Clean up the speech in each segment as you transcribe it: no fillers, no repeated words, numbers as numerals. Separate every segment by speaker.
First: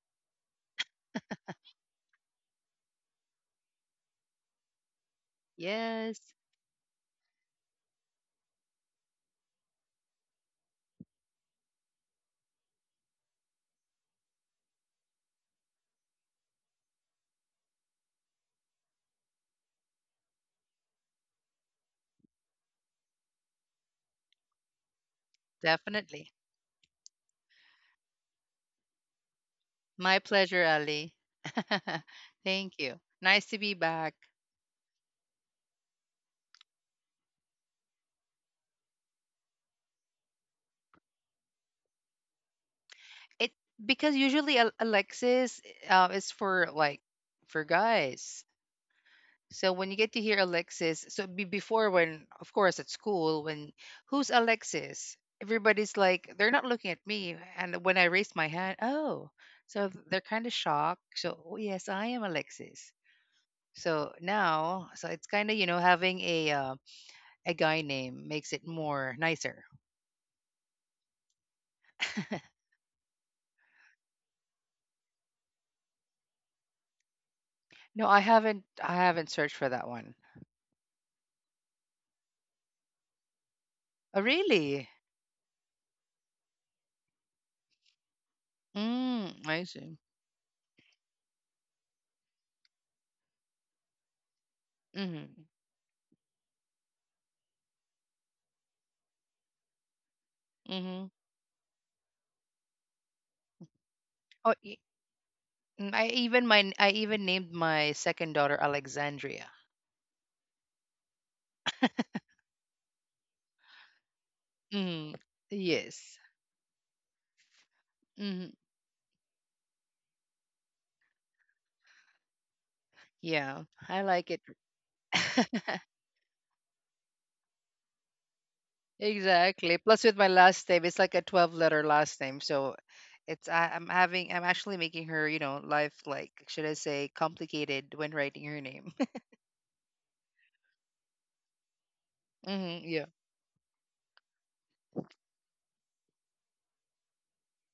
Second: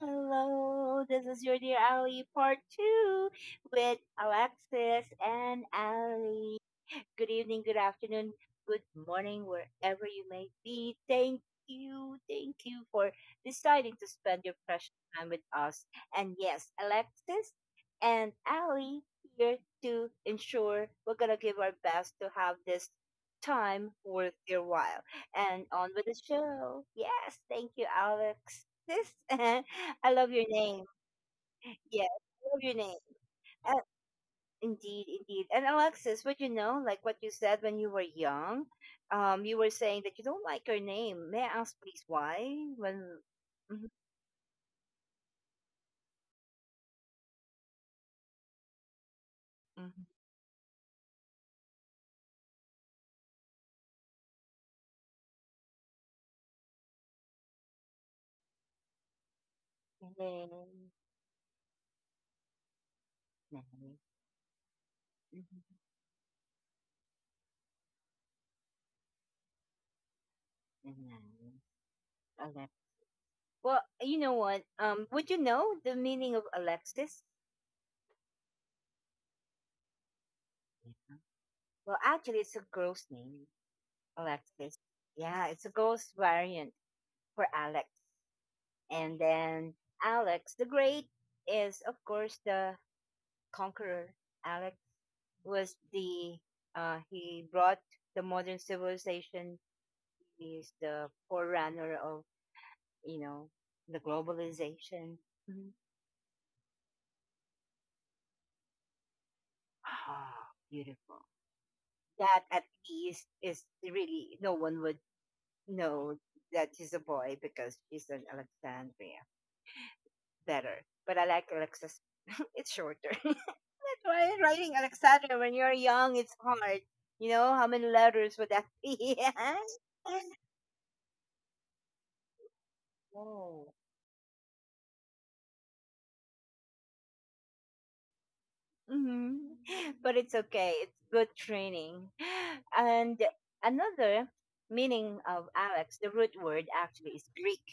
Speaker 1: Hello, this is your dear Ali part two with Alexis and
Speaker 2: Yes,
Speaker 1: Ali. Good evening, good afternoon, good morning, wherever you may be. Thank you for deciding to spend your precious time with us. And yes, Alexis and Ali here to ensure we're gonna give our best to have this time worth your while. And on with the
Speaker 2: definitely.
Speaker 1: show. Yes, thank you, Alexis. I
Speaker 2: My
Speaker 1: love your
Speaker 2: pleasure,
Speaker 1: name.
Speaker 2: Ali.
Speaker 1: Yes, I love your
Speaker 2: Thank
Speaker 1: name.
Speaker 2: you. Nice to be back.
Speaker 1: Indeed, indeed. And Alexis, would you know, like what you said when you were young, you were saying that you don't like your name. May I ask, please, why? When.
Speaker 2: It
Speaker 1: Mhm,
Speaker 2: Because usually Alexis is for, like, for guys. So when you
Speaker 1: mhm.
Speaker 2: get to hear Alexis, so be before, when of course at school, when who's Alexis? Everybody's like they're not looking at me, and when I raised my hand, oh, so they're kind of
Speaker 1: Name,
Speaker 2: shocked. So oh, yes, I am Alexis.
Speaker 1: name,
Speaker 2: So now it's kind of, having a guy name makes it more nicer.
Speaker 1: mhm, name, Ale- Well, you know what? Would you know the meaning of Alexis?
Speaker 2: No, I haven't searched for that one.
Speaker 1: Well, actually, it's a girl's name,
Speaker 2: Oh,
Speaker 1: Alexis.
Speaker 2: really?
Speaker 1: Yeah, it's a girl's variant for Alex. And
Speaker 2: Mm, I
Speaker 1: then
Speaker 2: see.
Speaker 1: Alex the Great is, of course, the conqueror. Alex
Speaker 2: Mhm.
Speaker 1: was the he brought the modern civilization. He is
Speaker 2: Mhm.
Speaker 1: the forerunner of you know the
Speaker 2: Oh, y-
Speaker 1: globalization. Mhm.
Speaker 2: I even my I even named my second daughter Alexandria.
Speaker 1: Ah, beautiful. That at least is really no one would
Speaker 2: Hmm. Yes.
Speaker 1: know that she's a boy because she's an
Speaker 2: Mm.
Speaker 1: Alexandria. Better, but I like Alexis. It's shorter.
Speaker 2: Yeah, I like
Speaker 1: Why
Speaker 2: it.
Speaker 1: writing Alexandria when you're young, it's hard. You know how many letters would that be?
Speaker 2: Exactly. Plus, with my last name, it's like a 12 letter last name. So
Speaker 1: Oh,
Speaker 2: I'm actually making her, you know, life, like, should I say, complicated when writing her name.
Speaker 1: hmm. But it's okay. It's good training.
Speaker 2: hmm yeah.
Speaker 1: And another meaning of Alex, the root word actually is Greek.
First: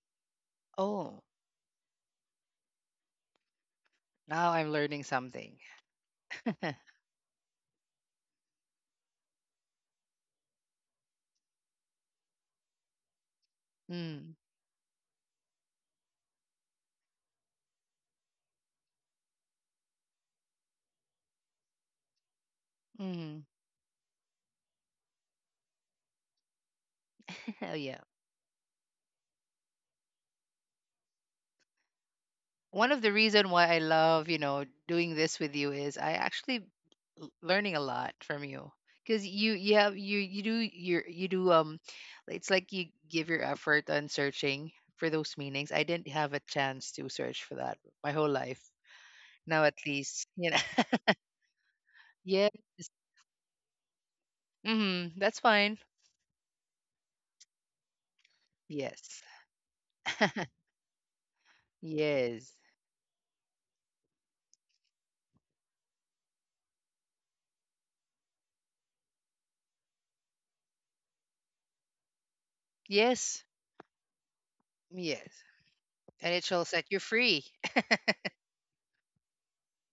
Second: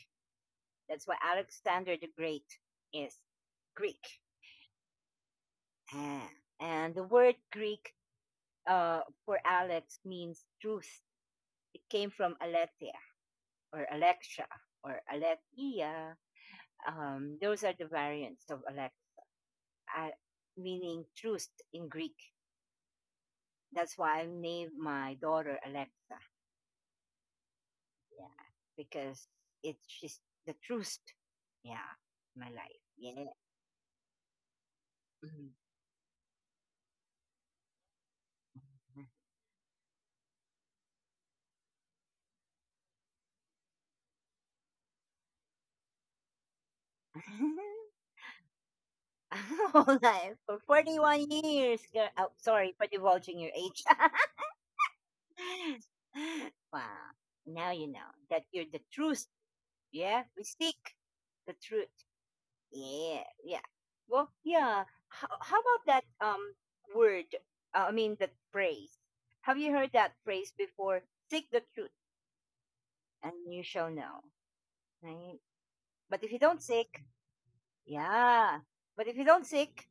Speaker 1: That's why
Speaker 2: Oh,
Speaker 1: Alexander the Great is Greek.
Speaker 2: now I'm learning something.
Speaker 1: Ah. And the word Greek uh, for Alex means truth. It came from Aletheia or
Speaker 2: mm,
Speaker 1: Alexia or Aletheia. Those are the variants of Alex, uh, meaning truth in Greek.
Speaker 2: mm.
Speaker 1: That's why I named my daughter Alexa.
Speaker 2: Oh, yeah.
Speaker 1: Yeah, because it's just the truth. Yeah, my life.
Speaker 2: One of the
Speaker 1: Yeah.
Speaker 2: reason why I love, you know, doing this
Speaker 1: Mhm.
Speaker 2: with you is I actually learning a lot from you because you have you do it's like you give your effort on searching for those meanings. I didn't have a chance to search for that my whole life. Now at
Speaker 1: Whole
Speaker 2: least,
Speaker 1: life
Speaker 2: you
Speaker 1: for
Speaker 2: know.
Speaker 1: 41 years. Girl. Oh,
Speaker 2: Yes.
Speaker 1: sorry for divulging your age.
Speaker 2: hmm That's fine.
Speaker 1: Wow. Now you know that you're the
Speaker 2: Yes.
Speaker 1: truth. Yeah, we seek the truth.
Speaker 2: Yes.
Speaker 1: Yeah, yeah. Well, yeah. How about that word? I mean, that phrase. Have you heard that phrase before? Seek the truth, and
Speaker 2: Yes.
Speaker 1: you shall know.
Speaker 2: Yes.
Speaker 1: Right? But
Speaker 2: And
Speaker 1: if you
Speaker 2: it
Speaker 1: don't
Speaker 2: shall set you
Speaker 1: seek,
Speaker 2: free.
Speaker 1: yeah. But if you don't seek,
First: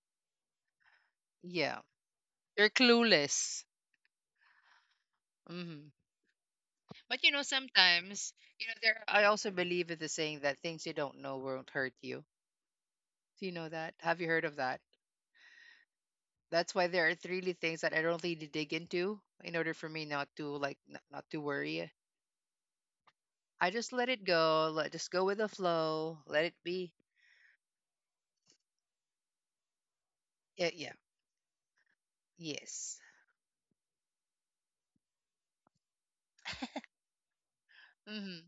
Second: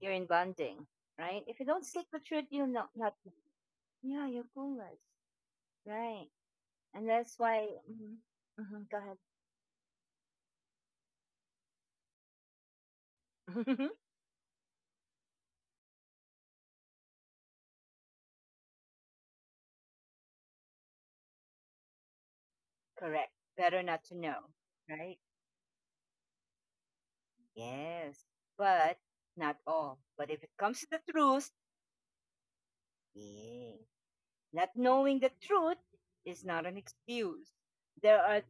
Speaker 1: you're in bonding, right? If you
Speaker 2: Yeah,
Speaker 1: don't seek the truth, you're
Speaker 2: you're
Speaker 1: not,
Speaker 2: clueless.
Speaker 1: yeah, you're clueless,
Speaker 2: Hmm
Speaker 1: right? And
Speaker 2: But you
Speaker 1: that's
Speaker 2: know,
Speaker 1: why, mhm,
Speaker 2: sometimes you know
Speaker 1: mhm, go
Speaker 2: there.
Speaker 1: ahead.
Speaker 2: I also believe in the saying that things you don't know won't hurt you. Do you know that? Have you heard of that? That's why there are really things that I don't really dig into in order for me not to, like, not to worry.
Speaker 1: Correct.
Speaker 2: I
Speaker 1: Better
Speaker 2: just
Speaker 1: not
Speaker 2: let
Speaker 1: to
Speaker 2: it
Speaker 1: know,
Speaker 2: go. Let just
Speaker 1: right?
Speaker 2: go with the flow. Let it be.
Speaker 1: Yes. But not all. But if it
Speaker 2: Yeah,
Speaker 1: comes to
Speaker 2: yeah,
Speaker 1: the truth,
Speaker 2: yes.
Speaker 1: yeah. Not knowing the truth is not an excuse. There are
Speaker 2: hmm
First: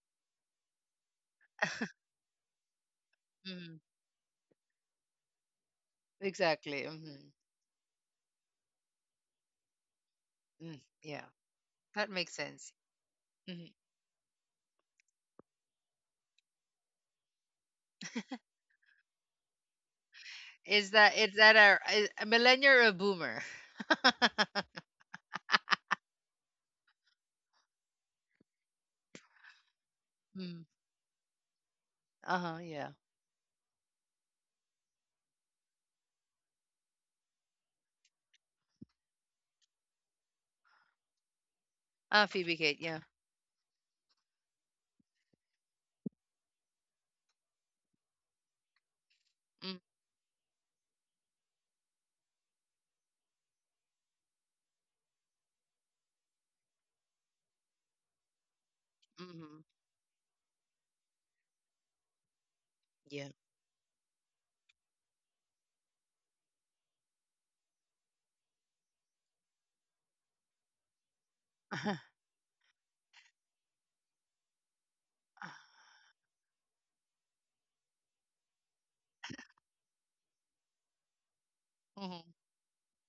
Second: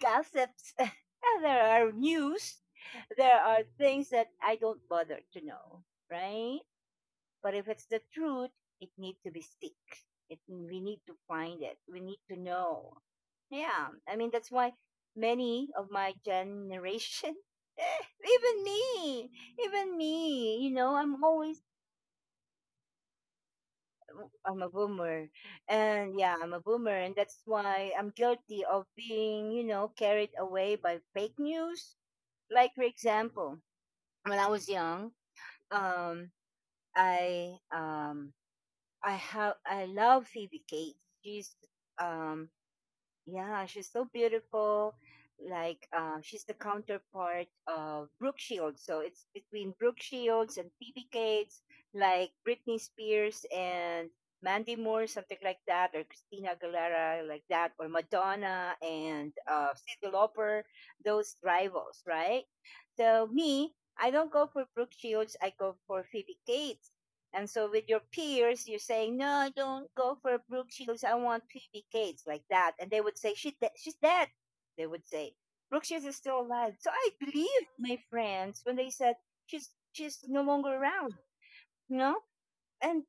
Speaker 1: gossips, and there are news, there are
Speaker 2: hmm
Speaker 1: things that I don't bother to know, right?
Speaker 2: Exactly. hmm
Speaker 1: But if it's the truth, it needs to be stick.
Speaker 2: Mm,
Speaker 1: We need to
Speaker 2: yeah,
Speaker 1: find it. We
Speaker 2: that
Speaker 1: need
Speaker 2: makes
Speaker 1: to
Speaker 2: sense.
Speaker 1: know.
Speaker 2: Mm-hmm.
Speaker 1: Yeah, I mean that's why many of my generation, even me, even me, you
Speaker 2: Is
Speaker 1: know,
Speaker 2: that
Speaker 1: I'm
Speaker 2: is that
Speaker 1: always
Speaker 2: a millennial or a boomer?
Speaker 1: I'm a boomer, and yeah, I'm a boomer, and that's why I'm guilty of being, you know, carried
Speaker 2: mm.
Speaker 1: away by fake news,
Speaker 2: Uh huh.
Speaker 1: like for
Speaker 2: Yeah.
Speaker 1: example, when I was young, um, I um, I love Phoebe Cates. She's um,
Speaker 2: Phoebe Kate. Yeah.
Speaker 1: yeah, she's so beautiful. Like she's the counterpart of Brooke Shields. So it's between
Speaker 2: Mm,
Speaker 1: Brooke Shields and Phoebe Cates, like Britney Spears and Mandy Moore, something like that, or Christina Aguilera, like that, or Madonna and
Speaker 2: mm-hmm.
Speaker 1: Cyndi Lauper, those rivals, right? So
Speaker 2: Yeah.
Speaker 1: me, I don't go for Brooke Shields. I go for Phoebe Cates. And so with your peers, you're saying, no, don't go for Brooke Shields. I want Phoebe Cates like that. And they would say, she's dead. They would say, Brooke Shields is still alive. So I believed my friends when they said, she's no longer around, you
Speaker 2: Uh-huh.
Speaker 1: know?
Speaker 2: Uh-huh.
Speaker 1: And,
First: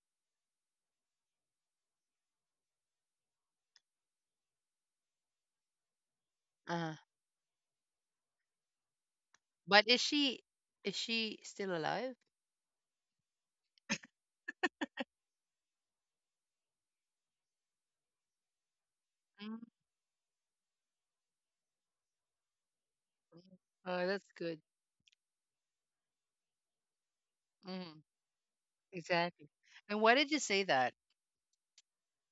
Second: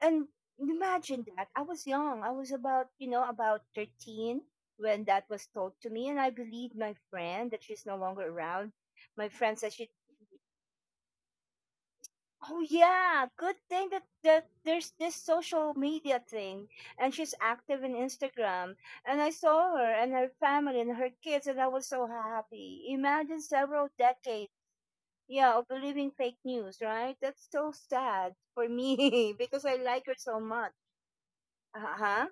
Speaker 1: and imagine that. I was young. I was about, you know, about 13 when that was told to me. And I believed my
Speaker 2: Uh-huh.
Speaker 1: friend that she's no longer around. My friend said
Speaker 2: But
Speaker 1: she—
Speaker 2: is she still alive?
Speaker 1: Oh yeah, good thing that, there's this social media thing and she's active in Instagram and I
Speaker 2: Mm mm.
Speaker 1: saw her and her family and her kids and I was so happy. Imagine several
Speaker 2: Oh, that's
Speaker 1: decades,
Speaker 2: good.
Speaker 1: yeah, of believing fake news, right? That's so
Speaker 2: Mm,
Speaker 1: sad for me
Speaker 2: exactly.
Speaker 1: because I
Speaker 2: And
Speaker 1: like her
Speaker 2: why did
Speaker 1: so
Speaker 2: you say
Speaker 1: much.
Speaker 2: that?
Speaker 1: Uh-huh.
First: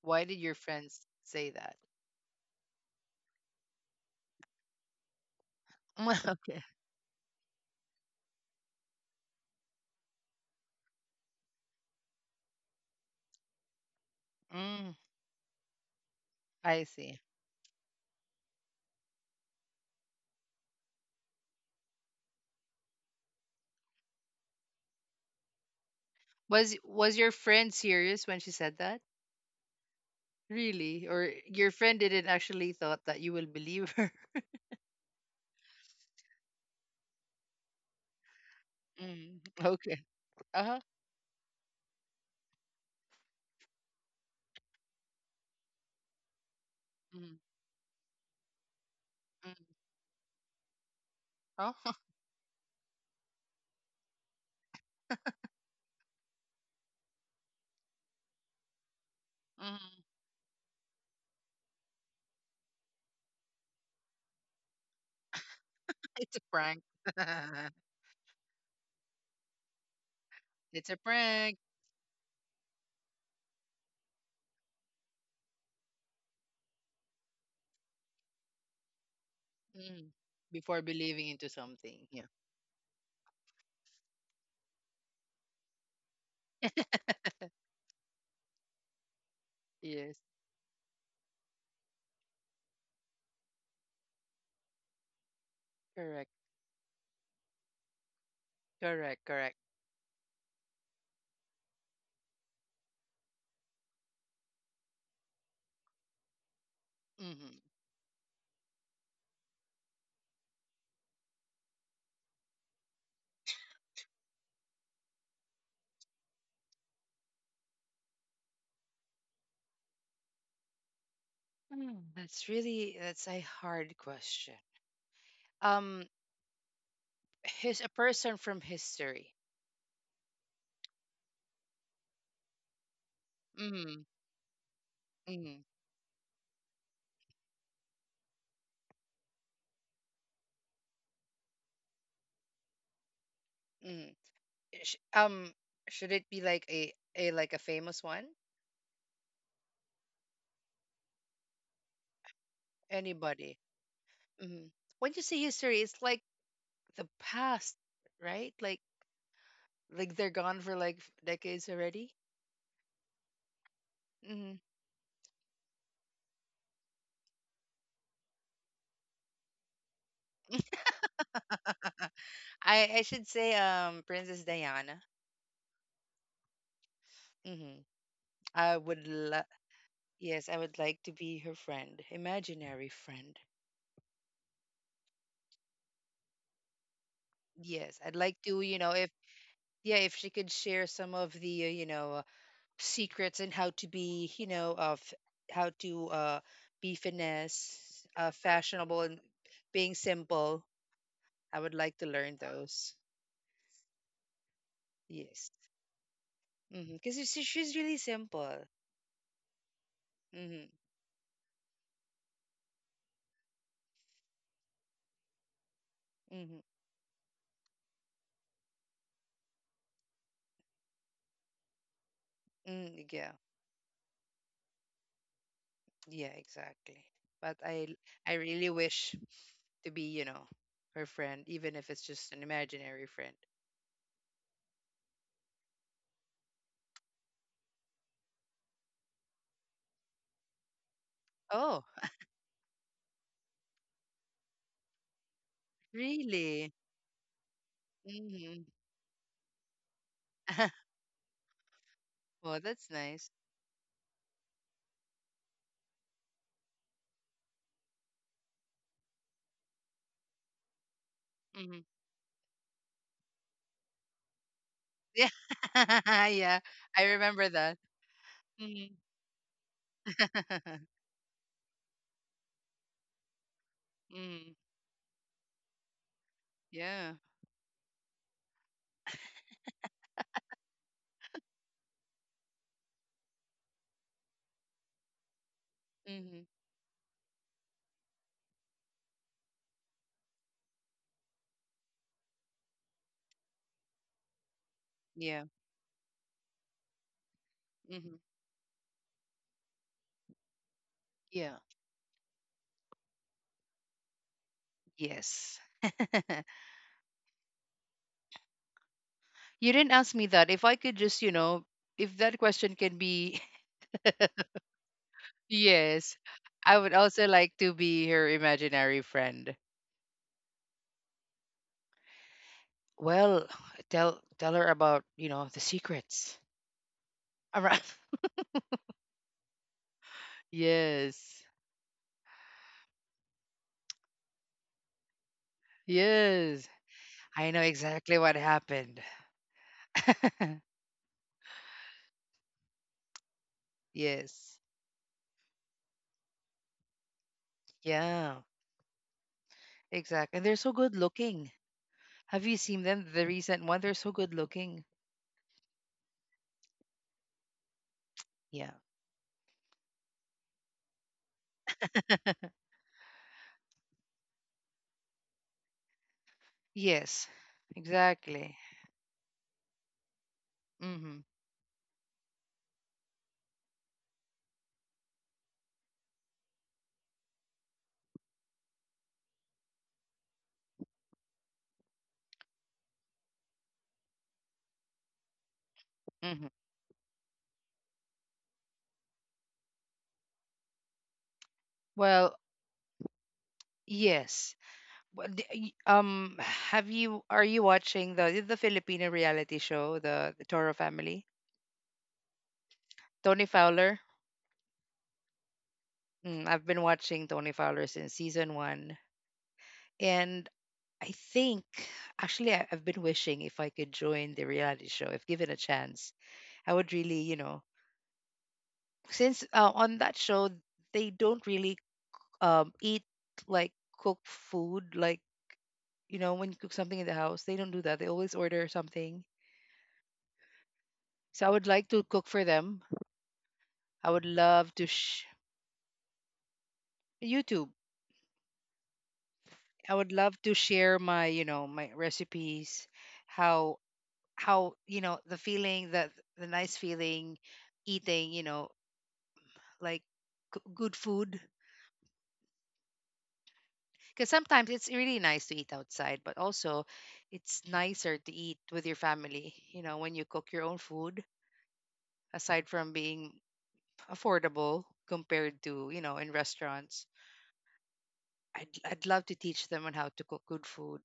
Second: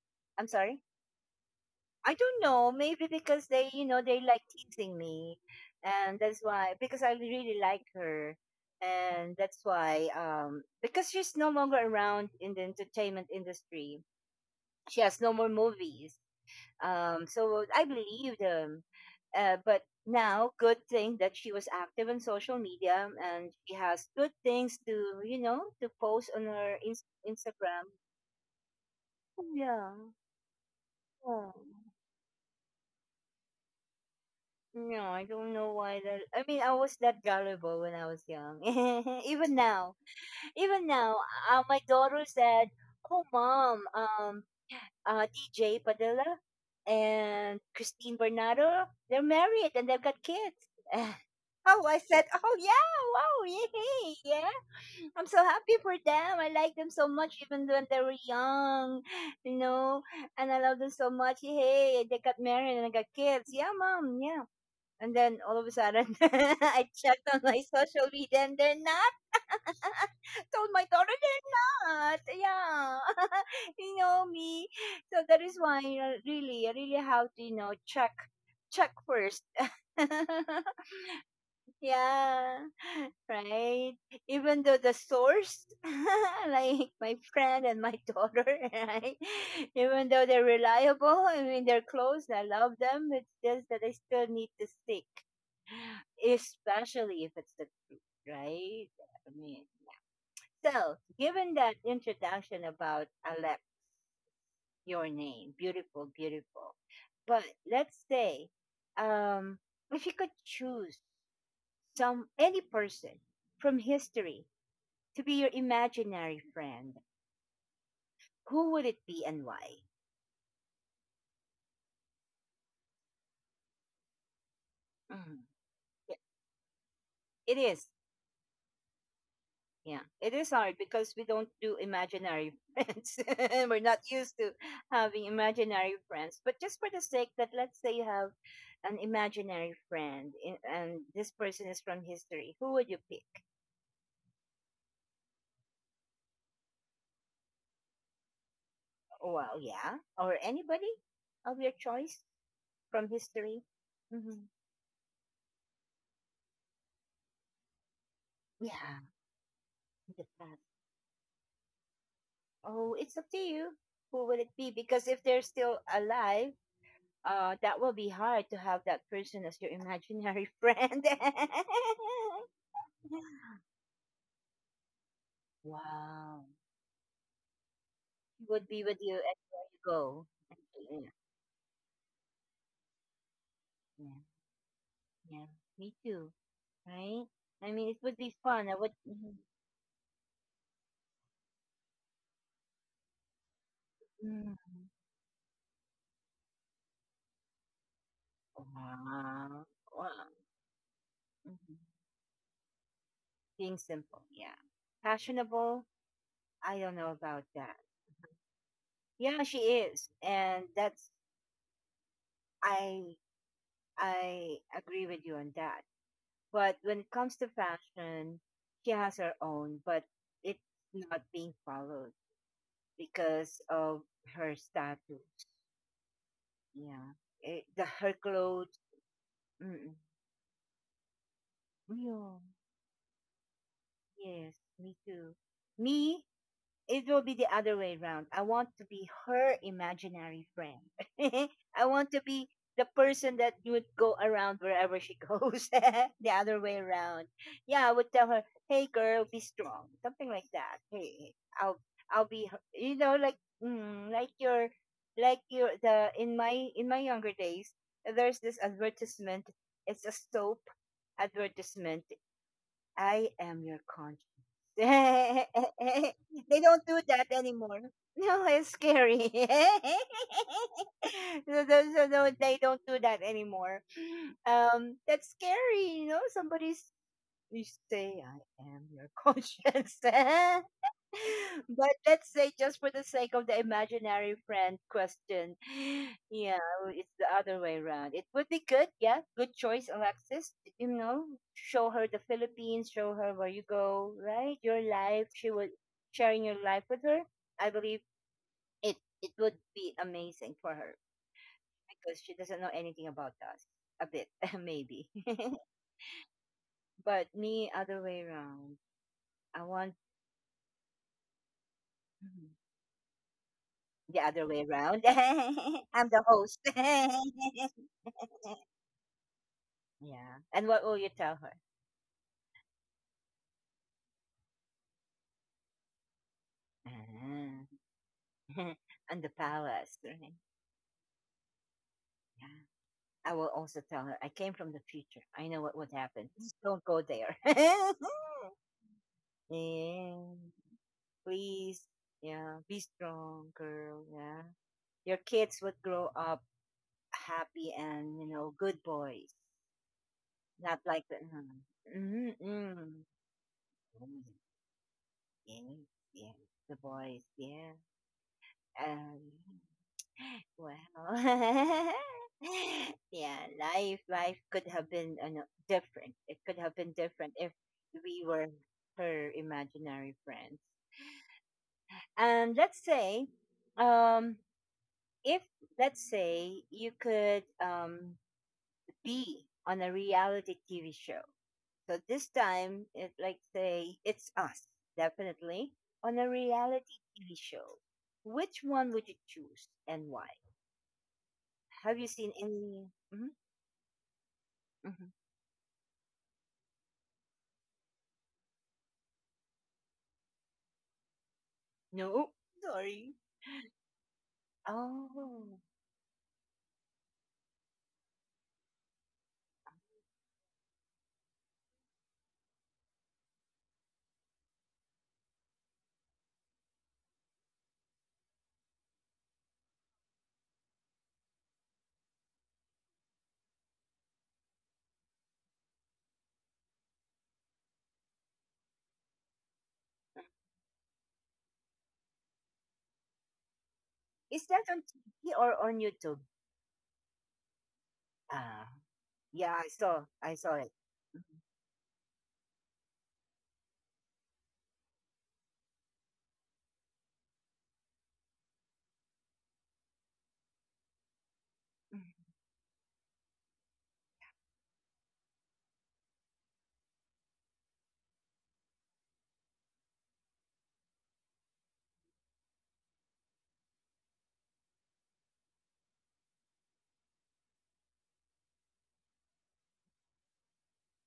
Speaker 2: Why did
Speaker 1: I'm
Speaker 2: your
Speaker 1: sorry.
Speaker 2: friends say that?
Speaker 1: I don't know. Maybe because they, you know, they like teasing me, and that's
Speaker 2: Okay.
Speaker 1: why. Because I really like her, and that's why. Because she's no longer around in the entertainment industry.
Speaker 2: Mm,
Speaker 1: She has no more movies.
Speaker 2: I see.
Speaker 1: So I believe them. But now, good thing that she was active on social media, and she has good things to, you know, to post on her
Speaker 2: Was was your friend
Speaker 1: Instagram.
Speaker 2: serious when she said that?
Speaker 1: Yeah.
Speaker 2: Really? Or
Speaker 1: Yeah.
Speaker 2: your friend didn't actually thought that you will believe her?
Speaker 1: No, I don't know why that. I mean, I was that gullible when I was young.
Speaker 2: Mm,
Speaker 1: Even now,
Speaker 2: okay. Uh-huh.
Speaker 1: even now, my daughter said, "Oh, mom, DJ Padilla
Speaker 2: Mm,
Speaker 1: and Christine Bernardo, they're married
Speaker 2: mm,
Speaker 1: and they've got kids." Oh,
Speaker 2: oh,
Speaker 1: I said, "Oh yeah, wow, yay, yeah." I'm so happy for them. I like them so much, even when they were young, you
Speaker 2: mm.
Speaker 1: know. And I love them so much. Hey, they got married and I got kids. Yeah, mom. Yeah. And then all of a sudden,
Speaker 2: It's a prank.
Speaker 1: I checked on my social media and they're not. Told my
Speaker 2: It's a
Speaker 1: daughter they're
Speaker 2: prank.
Speaker 1: not. Yeah. You know me. So that is why, you know, really, I really have to, you know, check first.
Speaker 2: Mm. Before believing into something. Yeah.
Speaker 1: Yeah. Right. Even though the source, like my friend and my daughter, right? Even
Speaker 2: Yes,
Speaker 1: though they're reliable, I mean, they're close, I love them. It's just that I still need to seek,
Speaker 2: correct.
Speaker 1: especially if it's the truth, right?
Speaker 2: Correct,
Speaker 1: I
Speaker 2: correct.
Speaker 1: mean, so given that introduction about Alep, your name, beautiful, beautiful. But
Speaker 2: Hmm
Speaker 1: let's say, um, if you could choose some any person from history to be your imaginary friend, who would it be and why?
Speaker 2: That's a hard question.
Speaker 1: Mhm.
Speaker 2: Um,
Speaker 1: Yeah, it
Speaker 2: he's
Speaker 1: is.
Speaker 2: a person from history.
Speaker 1: Yeah, it is hard because we don't do imaginary friends. We're
Speaker 2: Mm,
Speaker 1: not used to having
Speaker 2: mm,
Speaker 1: imaginary friends. But just for the sake that, let's say you have an imaginary friend in, and this person is from history, who would you pick?
Speaker 2: mm. Sh- um, should it be like a like a famous one?
Speaker 1: Well, yeah, or anybody of your choice from
Speaker 2: Anybody?
Speaker 1: history. Hmm.
Speaker 2: Hmm When you say history, it's like the past, right? Like
Speaker 1: Yeah,
Speaker 2: like
Speaker 1: the
Speaker 2: they're
Speaker 1: past.
Speaker 2: gone for like decades already.
Speaker 1: Oh, it's up to you. Who will it
Speaker 2: Hmm
Speaker 1: be? Because if they're still alive, that will be hard to have that person as your imaginary friend.
Speaker 2: I
Speaker 1: Yeah.
Speaker 2: should say Princess Diana.
Speaker 1: Wow.
Speaker 2: Hmm
Speaker 1: He would
Speaker 2: I
Speaker 1: be with
Speaker 2: would
Speaker 1: you
Speaker 2: lo-
Speaker 1: anywhere you go.
Speaker 2: yes, I would like to
Speaker 1: Yeah.
Speaker 2: be her friend, imaginary friend.
Speaker 1: Yeah. Yeah. Me too. Right? I mean, it
Speaker 2: Yes, I'd
Speaker 1: would be
Speaker 2: like to,
Speaker 1: fun. I
Speaker 2: you know,
Speaker 1: would.
Speaker 2: if
Speaker 1: Mhm.
Speaker 2: she could share some of the you know, secrets and how to be, you
Speaker 1: Mhm.
Speaker 2: know, of how to be finesse, fashionable and
Speaker 1: Wow.
Speaker 2: being
Speaker 1: Wow.
Speaker 2: simple. I
Speaker 1: Mhm.
Speaker 2: would like to learn those.
Speaker 1: Being simple. Yeah.
Speaker 2: Yes.
Speaker 1: Fashionable. I don't know
Speaker 2: Because
Speaker 1: about
Speaker 2: it's
Speaker 1: that.
Speaker 2: she's really simple.
Speaker 1: Yeah, she is. And
Speaker 2: Mhm.
Speaker 1: that's, I, I agree with you on that.
Speaker 2: Mhm.
Speaker 1: But when it comes to fashion, she has her own, but it's not being followed
Speaker 2: Mm, yeah.
Speaker 1: because of her status.
Speaker 2: Yeah, exactly.
Speaker 1: Yeah,
Speaker 2: But
Speaker 1: The
Speaker 2: I
Speaker 1: her
Speaker 2: I really
Speaker 1: clothes.
Speaker 2: wish to
Speaker 1: Mm-mm.
Speaker 2: be, you know, her friend, even if it's just
Speaker 1: Yeah.
Speaker 2: an imaginary friend.
Speaker 1: Yes, me too. Me, it will be the other way around. I want to be her imaginary friend.
Speaker 2: Oh,
Speaker 1: I want to be the person that would go around wherever she goes. The other
Speaker 2: really?
Speaker 1: way around. Yeah, I would tell her,
Speaker 2: Mhm.
Speaker 1: "Hey, girl, be strong," something like that. Hey, I'll I'll be,
Speaker 2: Well,
Speaker 1: her,
Speaker 2: that's
Speaker 1: you know,
Speaker 2: nice.
Speaker 1: like mm, like your like your the in my younger days, there's this advertisement. It's a soap
Speaker 2: Mhm.
Speaker 1: advertisement. I am your conscience.
Speaker 2: Yeah. Yeah,
Speaker 1: They don't
Speaker 2: I
Speaker 1: do that
Speaker 2: remember that.
Speaker 1: anymore. No, it's
Speaker 2: Mhm.
Speaker 1: scary. So no, they don't do that anymore.
Speaker 2: Mm,
Speaker 1: That's scary, you know. Somebody's
Speaker 2: yeah.
Speaker 1: you say, "I am your conscience." But let's say just for the sake of the imaginary friend question,
Speaker 2: Mhm.
Speaker 1: yeah, well, it's the other way around. It would be good, yeah, good choice, Alexis. You know, show her the Philippines, show her where you go, right? Your life.
Speaker 2: Yeah.
Speaker 1: She would sharing your life with her. I believe
Speaker 2: Mhm.
Speaker 1: it it would be amazing for her
Speaker 2: Yeah.
Speaker 1: because she doesn't know anything about us. A bit, maybe.
Speaker 2: Yes.
Speaker 1: But me, other way around. I
Speaker 2: You didn't
Speaker 1: want.
Speaker 2: ask me that. If I could just, you know, if that
Speaker 1: Hmm.
Speaker 2: question can be,
Speaker 1: The other way around. I'm
Speaker 2: yes,
Speaker 1: the host.
Speaker 2: I would
Speaker 1: Yeah.
Speaker 2: also like to be her imaginary friend.
Speaker 1: And what will you tell her?
Speaker 2: Well, tell her about, you know, the secrets. All
Speaker 1: Ah,
Speaker 2: right.
Speaker 1: and the palace, right?
Speaker 2: Yes.
Speaker 1: Yeah. I will also tell her I came from the future. I know what would happen. Please
Speaker 2: Yes.
Speaker 1: don't go there.
Speaker 2: I know exactly what happened.
Speaker 1: Yeah. Please. Yeah. Be strong, girl. Yeah.
Speaker 2: Yes.
Speaker 1: Your kids would grow up happy and, you
Speaker 2: Yeah.
Speaker 1: know, good boys.
Speaker 2: Exactly. And they're so
Speaker 1: Not
Speaker 2: good
Speaker 1: like the.
Speaker 2: looking.
Speaker 1: Mm-hmm.
Speaker 2: Have you seen
Speaker 1: Mm-hmm.
Speaker 2: them? The recent one, they're so good looking.
Speaker 1: Yes, yes. The boys, yeah.
Speaker 2: Yeah.
Speaker 1: Um, well, yeah. Life could have been different. It could have been
Speaker 2: Yes,
Speaker 1: different if we were
Speaker 2: exactly.
Speaker 1: her imaginary friends.
Speaker 2: Mm-hmm.
Speaker 1: And let's say, um, if let's say you could be on a reality TV show. So this time, it like say it's us definitely on a
Speaker 2: Mm-hmm.
Speaker 1: reality TV show. Which one would you choose and why? Have you seen
Speaker 2: Well,
Speaker 1: any? Hmm.
Speaker 2: yes.
Speaker 1: Hmm.
Speaker 2: What d- y- Um, have you are you watching the Filipino reality show, the Toro Family?
Speaker 1: No, sorry.
Speaker 2: Tony Fowler.
Speaker 1: Oh,
Speaker 2: Mm, I've been watching Tony Fowler since season one, and I think actually I've been wishing if I could join the reality show, if given a chance, I would really, you know, since on that show they don't really eat, like, cook food, like, you know, when you cook something in the house, they don't do that. They always order something. So I would like to cook for them. I would
Speaker 1: is that
Speaker 2: love
Speaker 1: on
Speaker 2: to sh-
Speaker 1: TV or on YouTube?
Speaker 2: YouTube.
Speaker 1: Ah, yeah,
Speaker 2: I would
Speaker 1: I
Speaker 2: love
Speaker 1: saw
Speaker 2: to
Speaker 1: it.
Speaker 2: share my, you know, my recipes, how how, you know, the feeling that the nice feeling eating, you know, like good food
Speaker 1: Mhm.
Speaker 2: because sometimes it's really nice to eat outside, but also it's nicer to eat with your family, you know, when you cook your own food aside from being affordable compared to, you know, in restaurants. I'd love to teach them on how to cook good food.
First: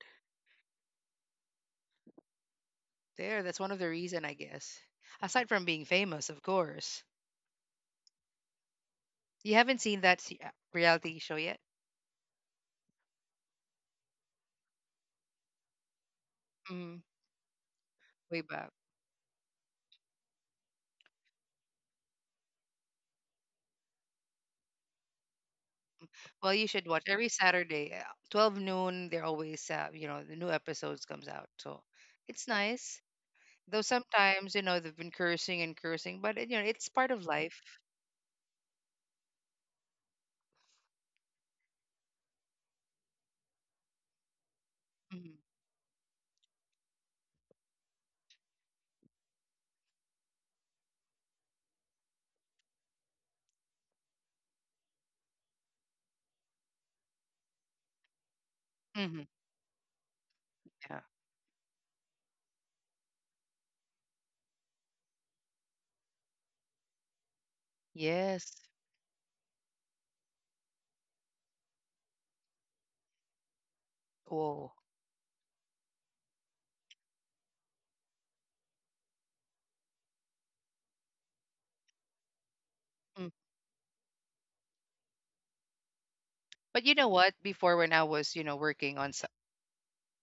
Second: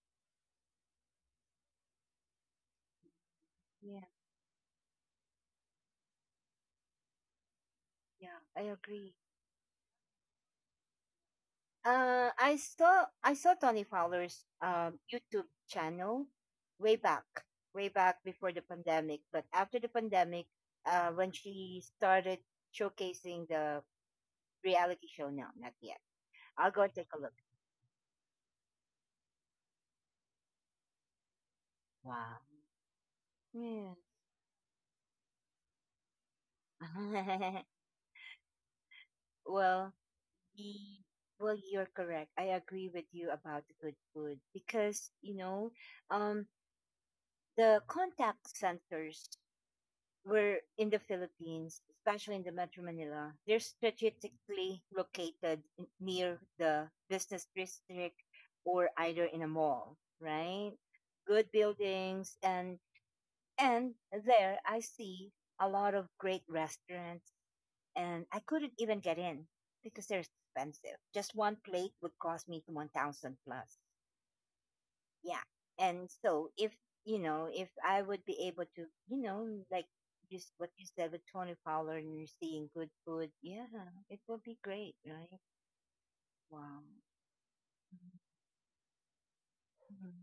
Speaker 2: There, that's one of the
Speaker 1: Yeah,
Speaker 2: reason, I guess. Aside from being famous, of course.
Speaker 1: yeah, I agree.
Speaker 2: You haven't seen that reality show yet?
Speaker 1: I saw Tony Fowler's YouTube channel way
Speaker 2: Mm,
Speaker 1: back, way back
Speaker 2: way
Speaker 1: before the
Speaker 2: back.
Speaker 1: pandemic. But after the pandemic, when she started showcasing the reality show, no, not yet.
Speaker 2: Well, you
Speaker 1: I'll
Speaker 2: should
Speaker 1: go
Speaker 2: watch
Speaker 1: take a
Speaker 2: every
Speaker 1: look.
Speaker 2: Saturday, 12 noon. They're always, you know, the new episodes comes out. So
Speaker 1: Wow.
Speaker 2: it's nice. Though
Speaker 1: Yeah.
Speaker 2: sometimes, you know, they've been cursing and cursing, but, you know, it's part of life.
Speaker 1: well, the, well, you're correct. I agree with you about the good food because
Speaker 2: Hmm
Speaker 1: um, the contact centers we're in the Philippines, especially in the Metro Manila, they're strategically located near the business district or
Speaker 2: hmm
Speaker 1: either in a mall, right?
Speaker 2: Yeah.
Speaker 1: Good buildings, and there I see a lot of great restaurants and I
Speaker 2: Yes.
Speaker 1: couldn't even get in because they're expensive. Just one plate would cost me 1000 plus.
Speaker 2: Oh.
Speaker 1: Yeah. And so if you know if I would be able to, just what you said with Tony Fowler, and you're seeing good
Speaker 2: Mm.
Speaker 1: food, yeah, it would be great, right?
Speaker 2: But
Speaker 1: Wow.
Speaker 2: you know what? Before when I was, you know, working on,
Speaker 1: Mhm.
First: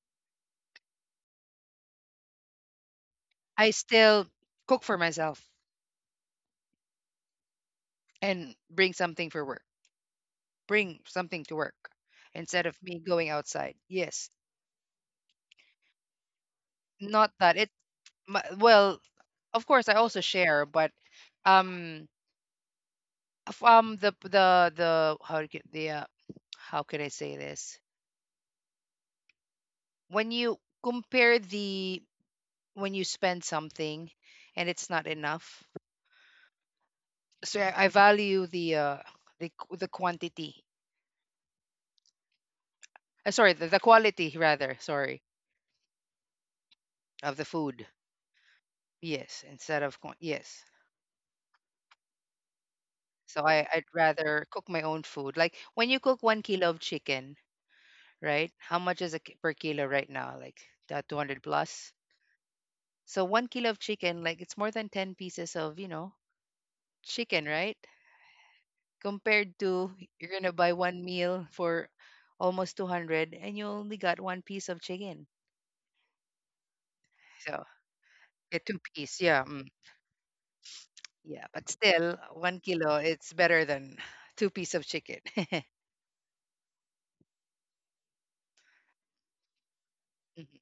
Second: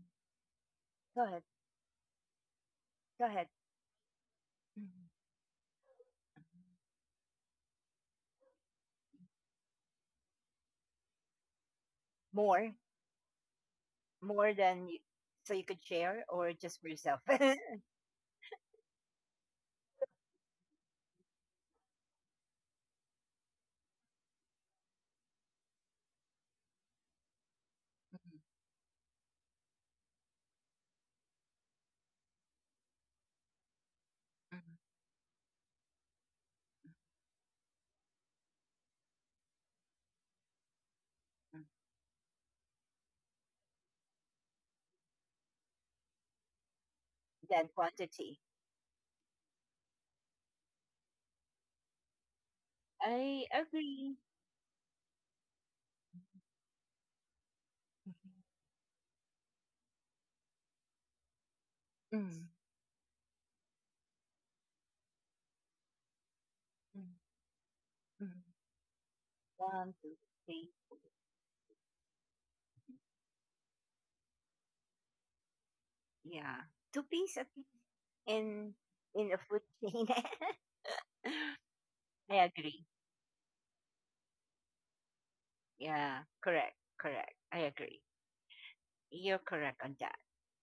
Speaker 1: Go ahead, go ahead.
Speaker 2: I still cook for
Speaker 1: Mhm.
Speaker 2: myself and bring something for work. Bring something to work instead
Speaker 1: more
Speaker 2: of me going outside. Yes,
Speaker 1: more than you, so you could share or just for yourself?
Speaker 2: not that it. My, well, of course, I also share, but um, the how to get the how can I say this?
Speaker 1: Mhm.
Speaker 2: When you compare the when you spend something and
Speaker 1: Mhm,
Speaker 2: it's not enough, so I value the quantity.
Speaker 1: mhm.
Speaker 2: Sorry, the quality rather. Sorry, of the
Speaker 1: Than
Speaker 2: food.
Speaker 1: quantity.
Speaker 2: Yes, instead of yes. So
Speaker 1: I
Speaker 2: I'd
Speaker 1: agree.
Speaker 2: rather cook my own food. Like when you cook 1 kilo of chicken,
Speaker 1: Mhm.
Speaker 2: right? How much is it per kilo right now? Like that 200 plus.
Speaker 1: Mhm.
Speaker 2: So 1 kilo of chicken, like it's more than 10 pieces of, you know,
Speaker 1: Mhm.
Speaker 2: chicken, right?
Speaker 1: Mhm.
Speaker 2: Compared to
Speaker 1: One, two,
Speaker 2: you're going to
Speaker 1: three.
Speaker 2: buy one meal for almost 200 and you only got one piece of chicken.
Speaker 1: Yeah. Two piece at
Speaker 2: So
Speaker 1: least
Speaker 2: yeah,
Speaker 1: in
Speaker 2: two piece.
Speaker 1: in a
Speaker 2: Yeah.
Speaker 1: food
Speaker 2: Mm,
Speaker 1: chain.
Speaker 2: yeah. But still,
Speaker 1: I
Speaker 2: one
Speaker 1: agree.
Speaker 2: kilo, it's better than two piece of chicken.
Speaker 1: Yeah, correct, correct. I agree. You're correct on that.
Speaker 2: Mhm.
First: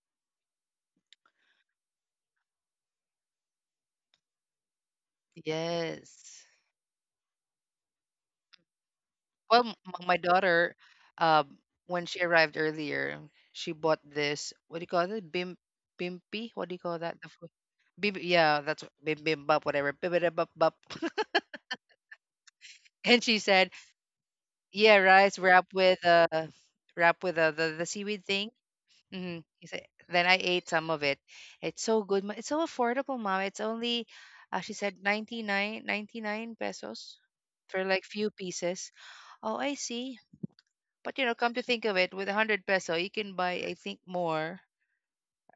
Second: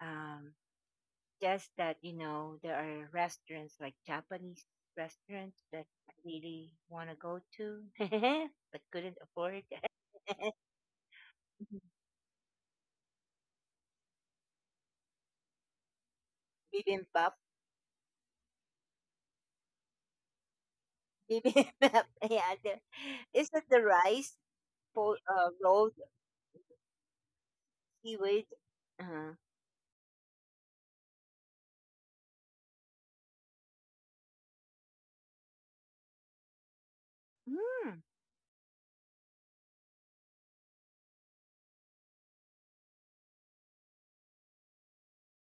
Speaker 1: Um, just that there are restaurants like Japanese restaurants that I
Speaker 2: Yes.
Speaker 1: really want to go to, but couldn't afford.
Speaker 2: Well, m m my daughter, um, when she arrived earlier, she bought this, what do you call it? Bim bimpi? What do you call that? The
Speaker 1: Bibimbap,
Speaker 2: food? Bib yeah, that's what- bim bim bap, whatever. Bim bada bap bap.
Speaker 1: bibimbap. Yeah,
Speaker 2: And she
Speaker 1: is it
Speaker 2: said,
Speaker 1: the rice
Speaker 2: "Yeah, rice
Speaker 1: rolled
Speaker 2: wrapped with the seaweed
Speaker 1: seaweed?
Speaker 2: thing."
Speaker 1: Uh-huh.
Speaker 2: hmm He said, then I ate some of it. It's so good. It's so affordable, mom. It's only, she said, 99.99 pesos for
Speaker 1: Hmm.
Speaker 2: like few pieces. Oh, I see. But you know, come to think of it, with 100 peso, you can buy, I think, more.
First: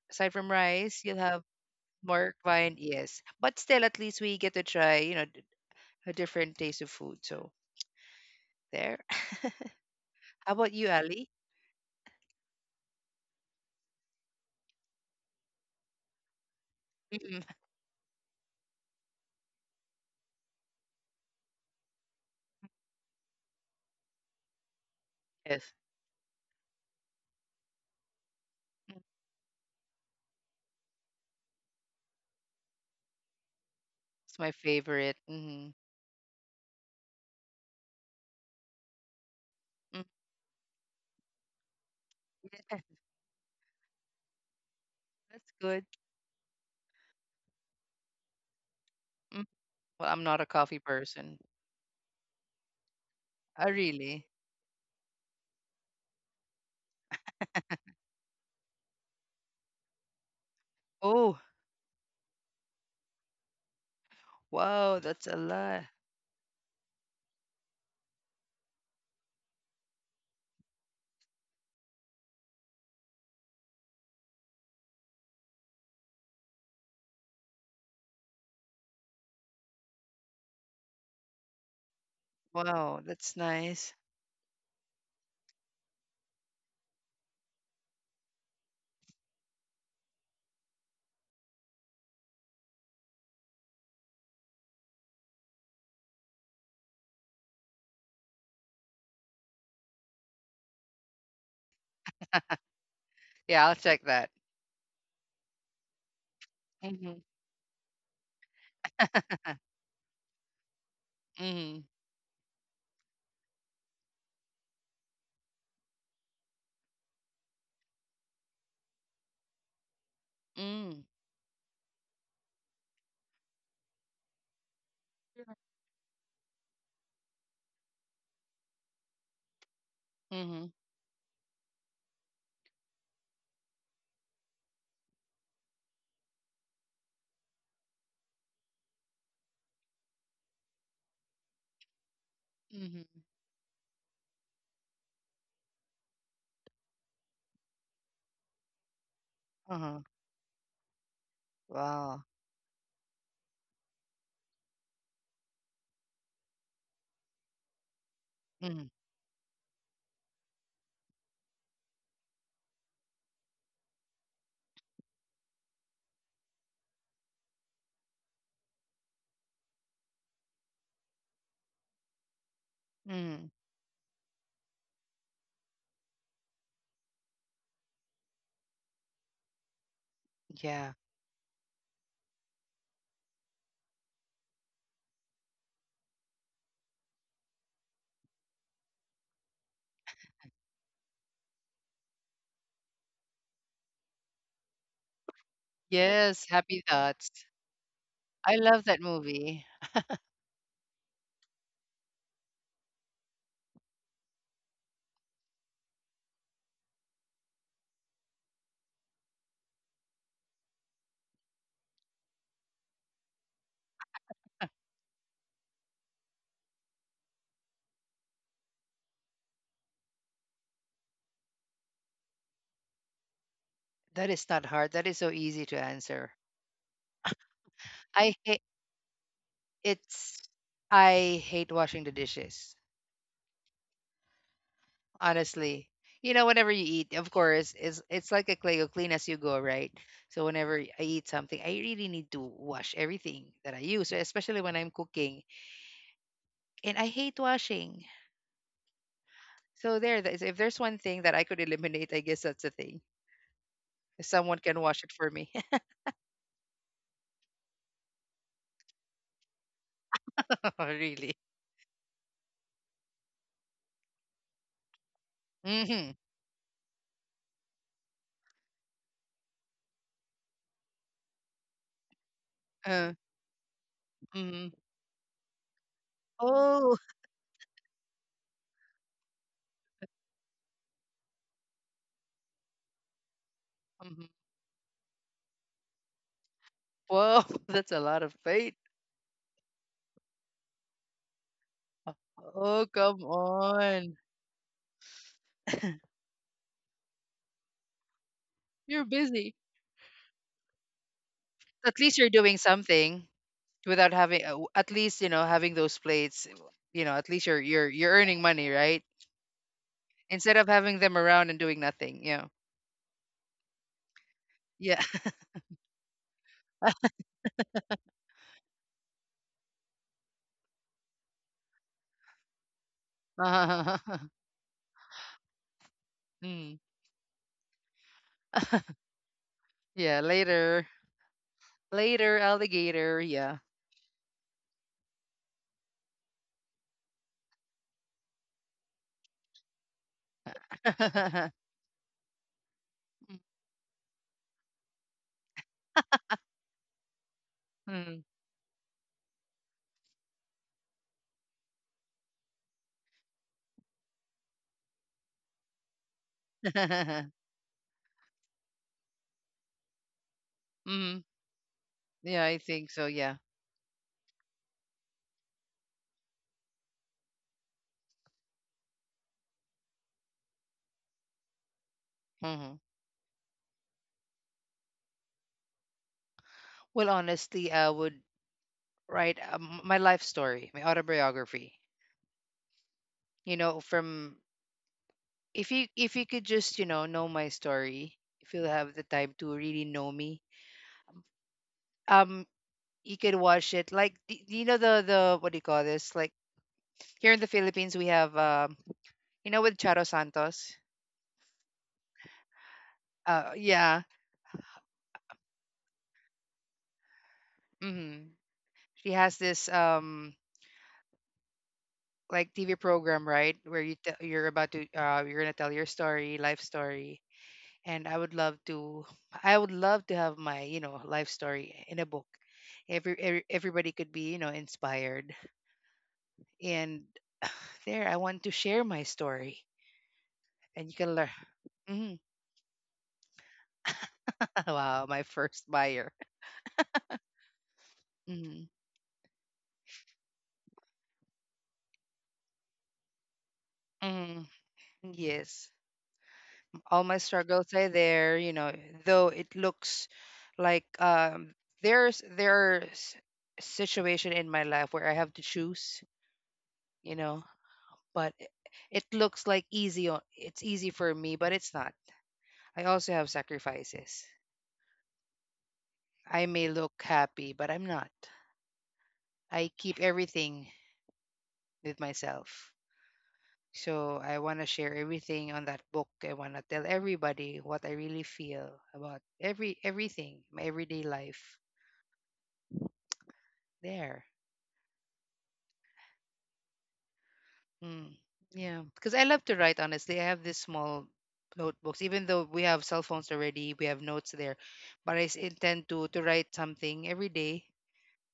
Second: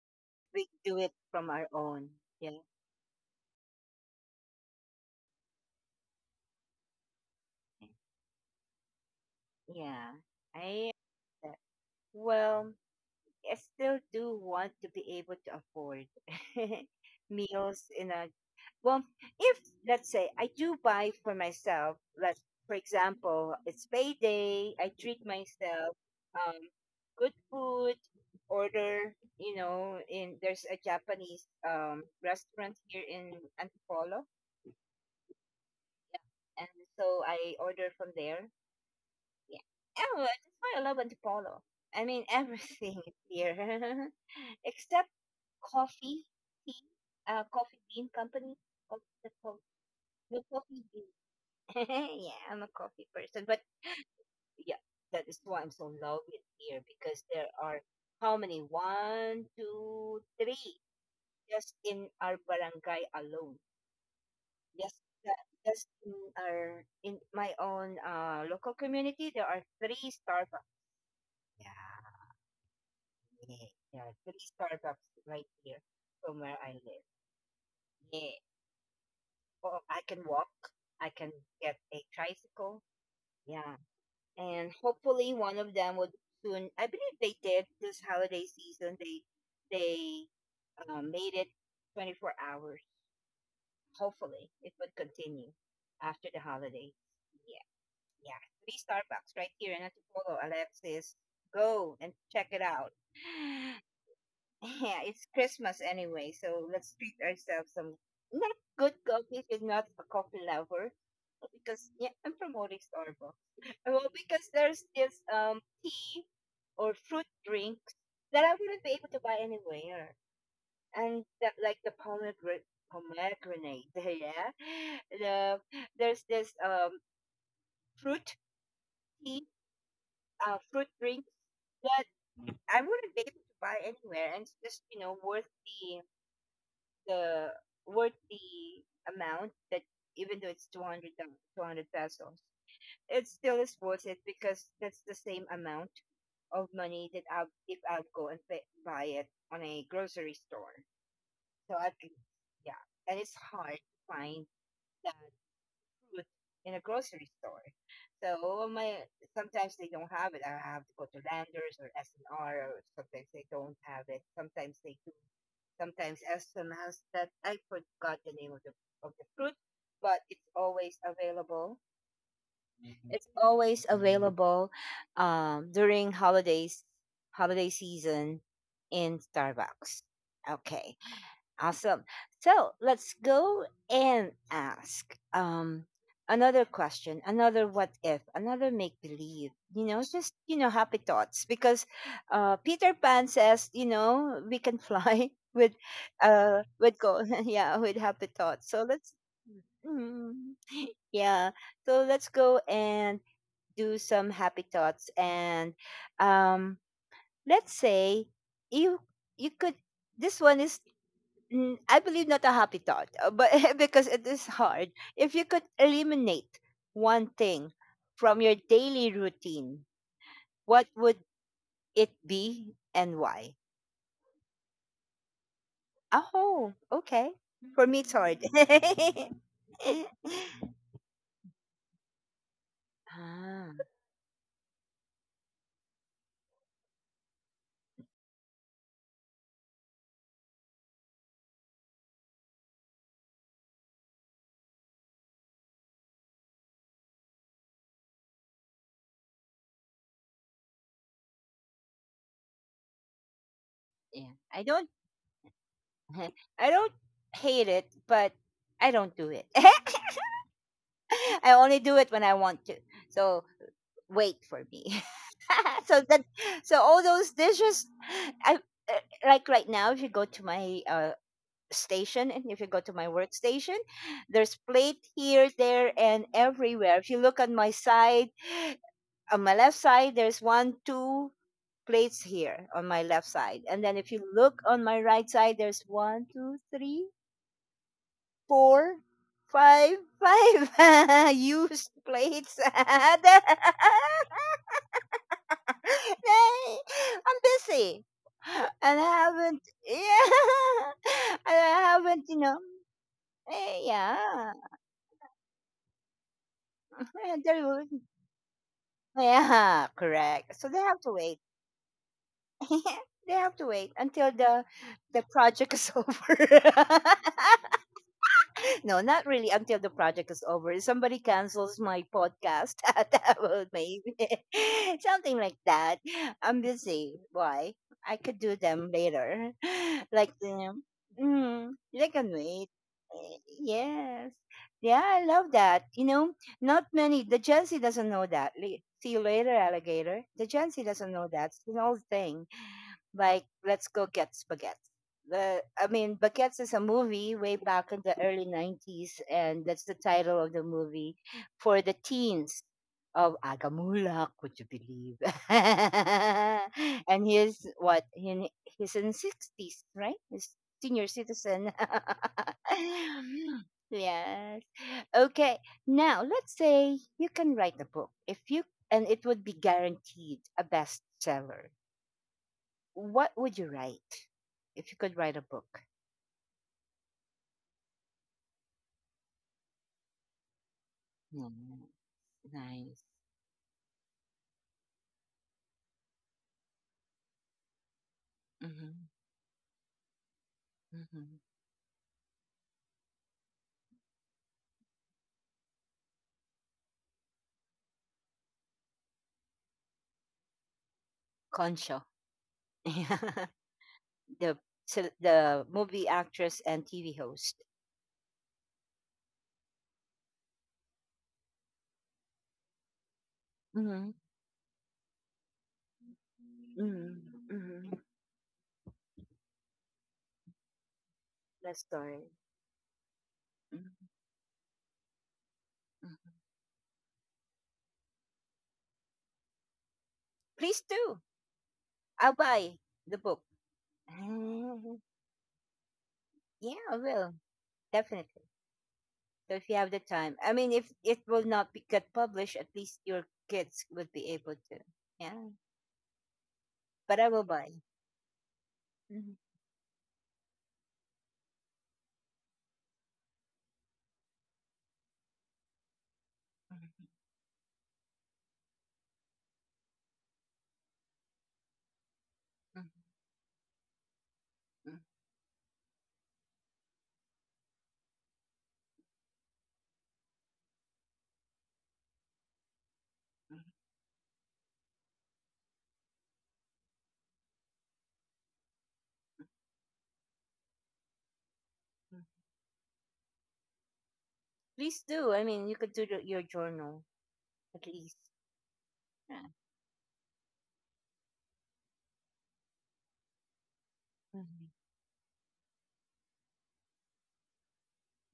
Speaker 2: Aside from
Speaker 1: We do
Speaker 2: rice,
Speaker 1: it
Speaker 2: you'll have
Speaker 1: from our own.
Speaker 2: more
Speaker 1: Yeah,
Speaker 2: vine, yes. But still, at least we get to try, you know, a different taste of food. So there.
Speaker 1: yeah.
Speaker 2: How about you,
Speaker 1: I
Speaker 2: Ali?
Speaker 1: uh, well, I still do want to be able to afford
Speaker 2: Mm-mm.
Speaker 1: meals in a well. If let's say I do buy for myself, let's for example, it's payday. I treat
Speaker 2: Yes,
Speaker 1: myself, um, good food. Order, you know, in there's a Japanese restaurant here in Antipolo,
Speaker 2: it's my favorite. Mm-hmm.
Speaker 1: and so I order from there. Yeah.
Speaker 2: mm
Speaker 1: Oh, that's why I love Antipolo. I mean
Speaker 2: Yeah,
Speaker 1: everything here, except
Speaker 2: that's good.
Speaker 1: coffee, tea, coffee bean company. co- The,
Speaker 2: Mm.
Speaker 1: co-
Speaker 2: Well, I'm not a
Speaker 1: the
Speaker 2: coffee
Speaker 1: coffee
Speaker 2: person.
Speaker 1: bean. Yeah, I'm a coffee person, but
Speaker 2: Oh, really?
Speaker 1: yeah, that is why I'm so in love with beer because there are how many? One, two, three,
Speaker 2: Oh,
Speaker 1: just in our barangay alone.
Speaker 2: wow,
Speaker 1: Just
Speaker 2: that's a
Speaker 1: that,
Speaker 2: lot.
Speaker 1: just in our in my own local community, there are three Starbucks. Yeah. Yeah, yeah. Three Starbucks right here from where I live. Yeah. Oh, I can walk. I can get a tricycle.
Speaker 2: Wow, that's
Speaker 1: Yeah.
Speaker 2: nice.
Speaker 1: And hopefully one of them would, soon. I believe they did this holiday season. They made it 24 hours. Hopefully it would continue after the holidays. Yeah. Yeah. Three Starbucks right here in Antipolo. Alexis, go and check it out.
Speaker 2: Yeah, I'll check that.
Speaker 1: Yeah, it's Christmas anyway, so let's
Speaker 2: Mm-hmm.
Speaker 1: treat ourselves some, not good coffee if you're not a coffee lover.
Speaker 2: Mm-hmm.
Speaker 1: Because yeah, I'm promoting Starbucks. Well, because there's this tea or fruit drinks that I wouldn't be able to buy anywhere,
Speaker 2: Mm-hmm.
Speaker 1: and that like the pomegranate, pomegranate, yeah. The there's this fruit tea, fruit drink that I wouldn't be able to buy anywhere, and it's just worth the worth the amount that, even though it's 200 pesos,
Speaker 2: Mm-hmm.
Speaker 1: it still is worth it because that's the same amount of money that, I'll if I'll go and pay, buy it on a
Speaker 2: Uh-huh.
Speaker 1: grocery store. So at least,
Speaker 2: Wow.
Speaker 1: yeah, and it's hard to find that fruit in a grocery store. So
Speaker 2: Mm,
Speaker 1: my sometimes they don't have it, I have to go to Landers or S&R, or sometimes they don't have it, sometimes they do, sometimes as that I forgot the name of the fruit, but it's always available. Mm-hmm. It's
Speaker 2: mm,
Speaker 1: always available, during holidays, holiday season in Starbucks.
Speaker 2: yeah.
Speaker 1: Okay. Awesome. So let's go and ask another question, another what if, another make believe. You know, just happy thoughts because Peter Pan says, you know, we can fly
Speaker 2: Yes, Happy
Speaker 1: with go
Speaker 2: Thoughts.
Speaker 1: yeah, with happy
Speaker 2: I
Speaker 1: thoughts. So
Speaker 2: love that
Speaker 1: let's,
Speaker 2: movie.
Speaker 1: mm, yeah. So let's go and do some happy thoughts and um let's say you you could, this one is, mm, I believe not a happy thought, but because it is hard. If you could eliminate one thing from your daily routine, what would it be and why?
Speaker 2: That is not hard. That is so easy to answer.
Speaker 1: Oh, okay. For me, it's
Speaker 2: I
Speaker 1: hard.
Speaker 2: hate it's I hate washing the dishes.
Speaker 1: Ah,
Speaker 2: Honestly. You know, whenever you eat, of course, it's like a clay, you clean as you go, right? So whenever I eat something, I really need to wash everything that I use, especially when I'm cooking. And I hate washing. So there, if there's one thing that I could eliminate, I guess that's the thing.
Speaker 1: yeah.
Speaker 2: Someone
Speaker 1: I
Speaker 2: can
Speaker 1: don't,
Speaker 2: wash it for me.
Speaker 1: I don't hate it, but I don't do it.
Speaker 2: Really?
Speaker 1: I only do it when I want to. So wait for me. so
Speaker 2: Hmm
Speaker 1: that so all those dishes, I, like right now, if you go to my station and if you go to my
Speaker 2: Uh,
Speaker 1: workstation, there's
Speaker 2: mhm.
Speaker 1: plate here, there, and
Speaker 2: Oh,
Speaker 1: everywhere. If you look on my side, on my left side there's one two plates here on my left side, and then if you
Speaker 2: mhm.
Speaker 1: look on my right side there's one two three
Speaker 2: Whoa, that's a lot of weight.
Speaker 1: four five five used
Speaker 2: Uh,
Speaker 1: plates
Speaker 2: Oh, come on.
Speaker 1: Nay, I'm busy. And
Speaker 2: You're
Speaker 1: I
Speaker 2: busy.
Speaker 1: haven't, yeah, and I
Speaker 2: At least
Speaker 1: haven't,
Speaker 2: you're
Speaker 1: you
Speaker 2: doing
Speaker 1: know,
Speaker 2: something
Speaker 1: eh,
Speaker 2: without having,
Speaker 1: yeah,
Speaker 2: at least, you know, having those plates, you know, at least
Speaker 1: eh,
Speaker 2: you're
Speaker 1: they
Speaker 2: you're
Speaker 1: would,
Speaker 2: you're earning money, right?
Speaker 1: yeah,
Speaker 2: Instead
Speaker 1: correct.
Speaker 2: of
Speaker 1: So they
Speaker 2: having
Speaker 1: have
Speaker 2: them
Speaker 1: to wait.
Speaker 2: around and doing nothing.
Speaker 1: They have to wait until the
Speaker 2: Yeah.
Speaker 1: the project is over. No, not really until the project is over. If somebody cancels my podcast, that would maybe something like that. I'm
Speaker 2: Mm.
Speaker 1: busy. Why? I could do them later.
Speaker 2: Yeah,
Speaker 1: Like,
Speaker 2: later.
Speaker 1: they can
Speaker 2: Later,
Speaker 1: wait.
Speaker 2: alligator.
Speaker 1: Eh,
Speaker 2: Yeah.
Speaker 1: yes. Yeah, I love that. You know, not many. The Gen Z doesn't know that. See you later, alligator. The Gen Z doesn't know that. It's an old thing like, let's go get spaghetti, the I mean baguettes, is a movie way back in the
Speaker 2: Mm.
Speaker 1: early 90s, and that's the title of the movie for the teens of Agamulak, would you believe? And he's, what, he's in 60s, right? He's senior
Speaker 2: Mm.
Speaker 1: citizen.
Speaker 2: Yeah, I think so. Yeah.
Speaker 1: Yes. Okay, now let's say you can write a book, if you and it would be guaranteed a bestseller,
Speaker 2: hmm
Speaker 1: what would you write if you could write a book?
Speaker 2: Well, honestly, I would write my life story, my autobiography.
Speaker 1: Mm, nice.
Speaker 2: You know, from if you could just know my story, if you'll have the
Speaker 1: Mm-hmm.
Speaker 2: time to really know me,
Speaker 1: Mm-hmm.
Speaker 2: um, you could watch it. Like you know the what do you call this? Like here in the Philippines, we have you know, with Charo Santos.
Speaker 1: Concho. Yeah.
Speaker 2: Yeah.
Speaker 1: the So the movie actress and TV host.
Speaker 2: hmm She has this like TV program, right, where
Speaker 1: Mm-hmm.
Speaker 2: you're about to you're gonna tell your story, life
Speaker 1: Mm-hmm.
Speaker 2: story,
Speaker 1: Mm-hmm.
Speaker 2: and I would love to have my, you know, life
Speaker 1: That
Speaker 2: story in a
Speaker 1: story.
Speaker 2: book. Everybody
Speaker 1: Mm-hmm.
Speaker 2: could be, you know, inspired,
Speaker 1: Mhm.
Speaker 2: and there I want to share my story
Speaker 1: Please
Speaker 2: and you can
Speaker 1: do.
Speaker 2: learn. Mhm.
Speaker 1: I'll buy the book. Mm,
Speaker 2: Wow, my first buyer.
Speaker 1: yeah, I will. Definitely.
Speaker 2: Mhm.
Speaker 1: So if you have the time, I mean, if it will not be, get published, at least your kids would be
Speaker 2: Mhm.
Speaker 1: able to. Yeah,
Speaker 2: Yes, all my
Speaker 1: but I will buy.
Speaker 2: struggles are there. You know, though
Speaker 1: Mhm,
Speaker 2: it looks like there's situation in my life where I have to choose.
Speaker 1: mhm,
Speaker 2: You know, but it looks like easy o- it's easy for me but it's not. I
Speaker 1: mhm,
Speaker 2: also have sacrifices.
Speaker 1: mhm.
Speaker 2: I may look happy but I'm not. I keep everything with myself. So I want to share everything on that book. I want to tell everybody what I really feel about everything, my everyday life.
Speaker 1: Mhm.
Speaker 2: There.
Speaker 1: Please do. I mean, you could do your journal at
Speaker 2: mm,
Speaker 1: least.
Speaker 2: yeah, because I love
Speaker 1: Yeah.
Speaker 2: to write. Honestly, I have this small notebooks, even though we have cell phones already, we have notes there,
Speaker 1: Mhm.
Speaker 2: but I intend to write something every day,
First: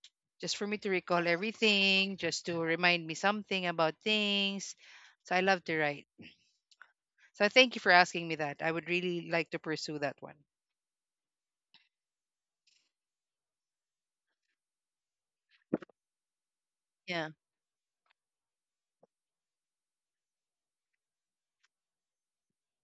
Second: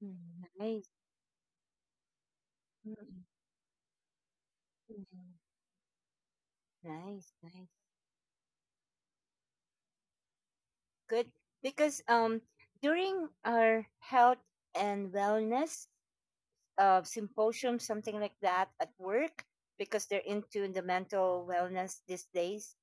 Speaker 1: Mhm.
Speaker 2: just for me
Speaker 1: Nice.
Speaker 2: to recall everything, just to remind me
Speaker 1: Mhm.
Speaker 2: something about things. So
Speaker 1: Mhm.
Speaker 2: I love to write.
Speaker 1: Nice,
Speaker 2: So
Speaker 1: nice.
Speaker 2: thank you for asking me that. I would really like to pursue that one.
Speaker 1: Good. Because during our health and wellness
Speaker 2: Yeah.
Speaker 1: symposium, something like that at work, because they're into the mental wellness these days,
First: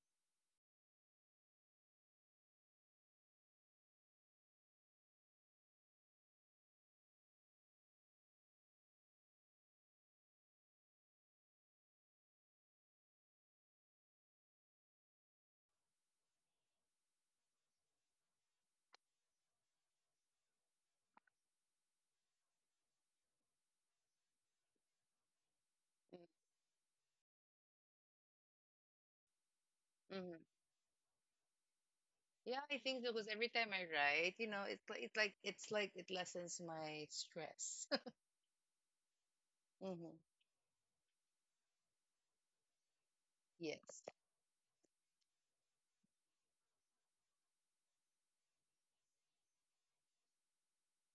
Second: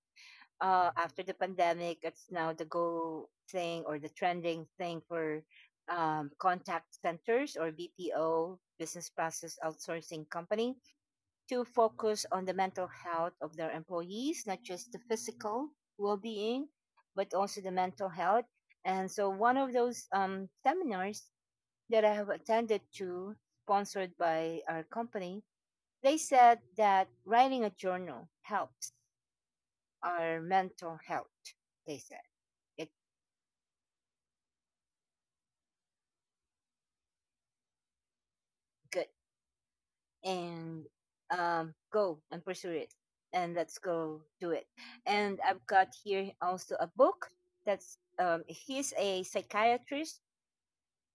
Speaker 1: after the pandemic, it's now the go thing or the trending thing for, contact centers or BPO, business process outsourcing company, to focus on the mental health of their employees, not just the physical well being, but also the mental health. And so, one of those seminars that I have attended to, sponsored by our company, they said that writing a journal helps
Speaker 2: Mm-hmm.
Speaker 1: our mental health, they said.
Speaker 2: Yeah, I
Speaker 1: It
Speaker 2: think so because every time I write, you know, it's like it lessens my stress.
Speaker 1: good.
Speaker 2: hmm
Speaker 1: And, go and pursue it, and let's
Speaker 2: Yes.
Speaker 1: go do it. And I've got here also a book that's, he's a psychiatrist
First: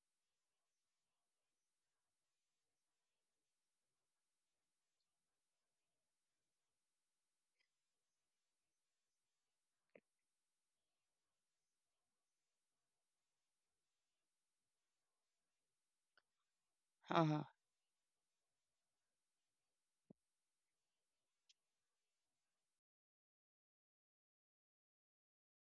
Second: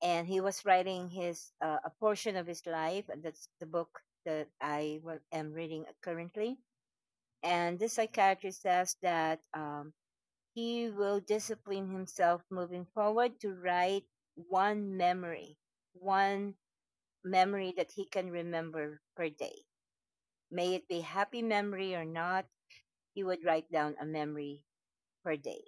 Speaker 1: and he was writing his a portion of his life, and that's the book that am reading currently. And this psychiatrist says that, he will discipline himself moving forward to write one memory, one
Speaker 2: Uh-huh.
Speaker 1: memory that he can remember per day. May it be happy memory or not, he would write down a memory per day.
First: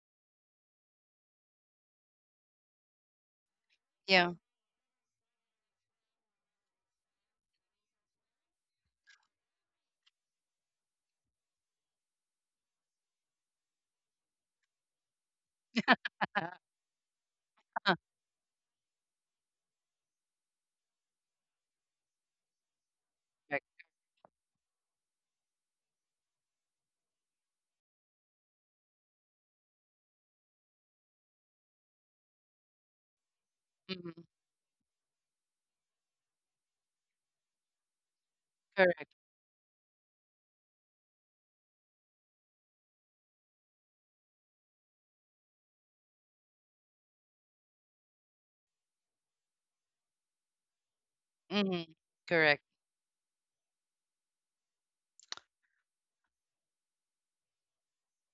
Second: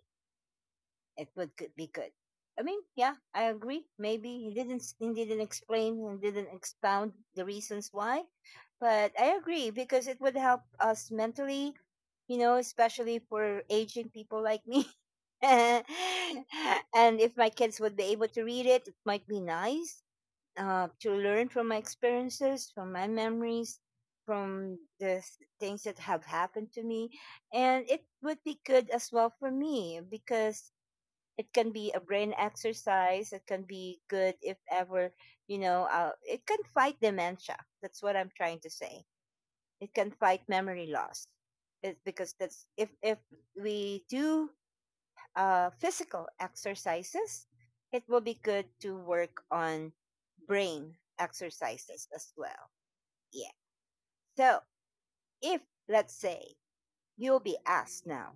Speaker 1: It would could be good. I mean, yeah, I agree.
Speaker 2: Yeah.
Speaker 1: Maybe he didn't explain and didn't expound the reasons why, but I agree because it would help us mentally, you know, especially for aging people like me. And
Speaker 2: Uh-huh.
Speaker 1: if my kids would be able to read it, it might be nice, to learn from my experiences, from my memories,
Speaker 2: Correct.
Speaker 1: from the things that have happened to me. And it would be good as well for me because it can be a brain exercise. It can be
Speaker 2: Mm-hmm.
Speaker 1: good if ever, you know, it can fight dementia. That's what I'm trying to say.
Speaker 2: Correct.
Speaker 1: It can fight memory loss. It's because that's, if we do, physical exercises, it will be good to work on brain
Speaker 2: Mm-hmm.
Speaker 1: exercises as
Speaker 2: Correct.
Speaker 1: well. Yeah. So if, let's say, you'll be asked now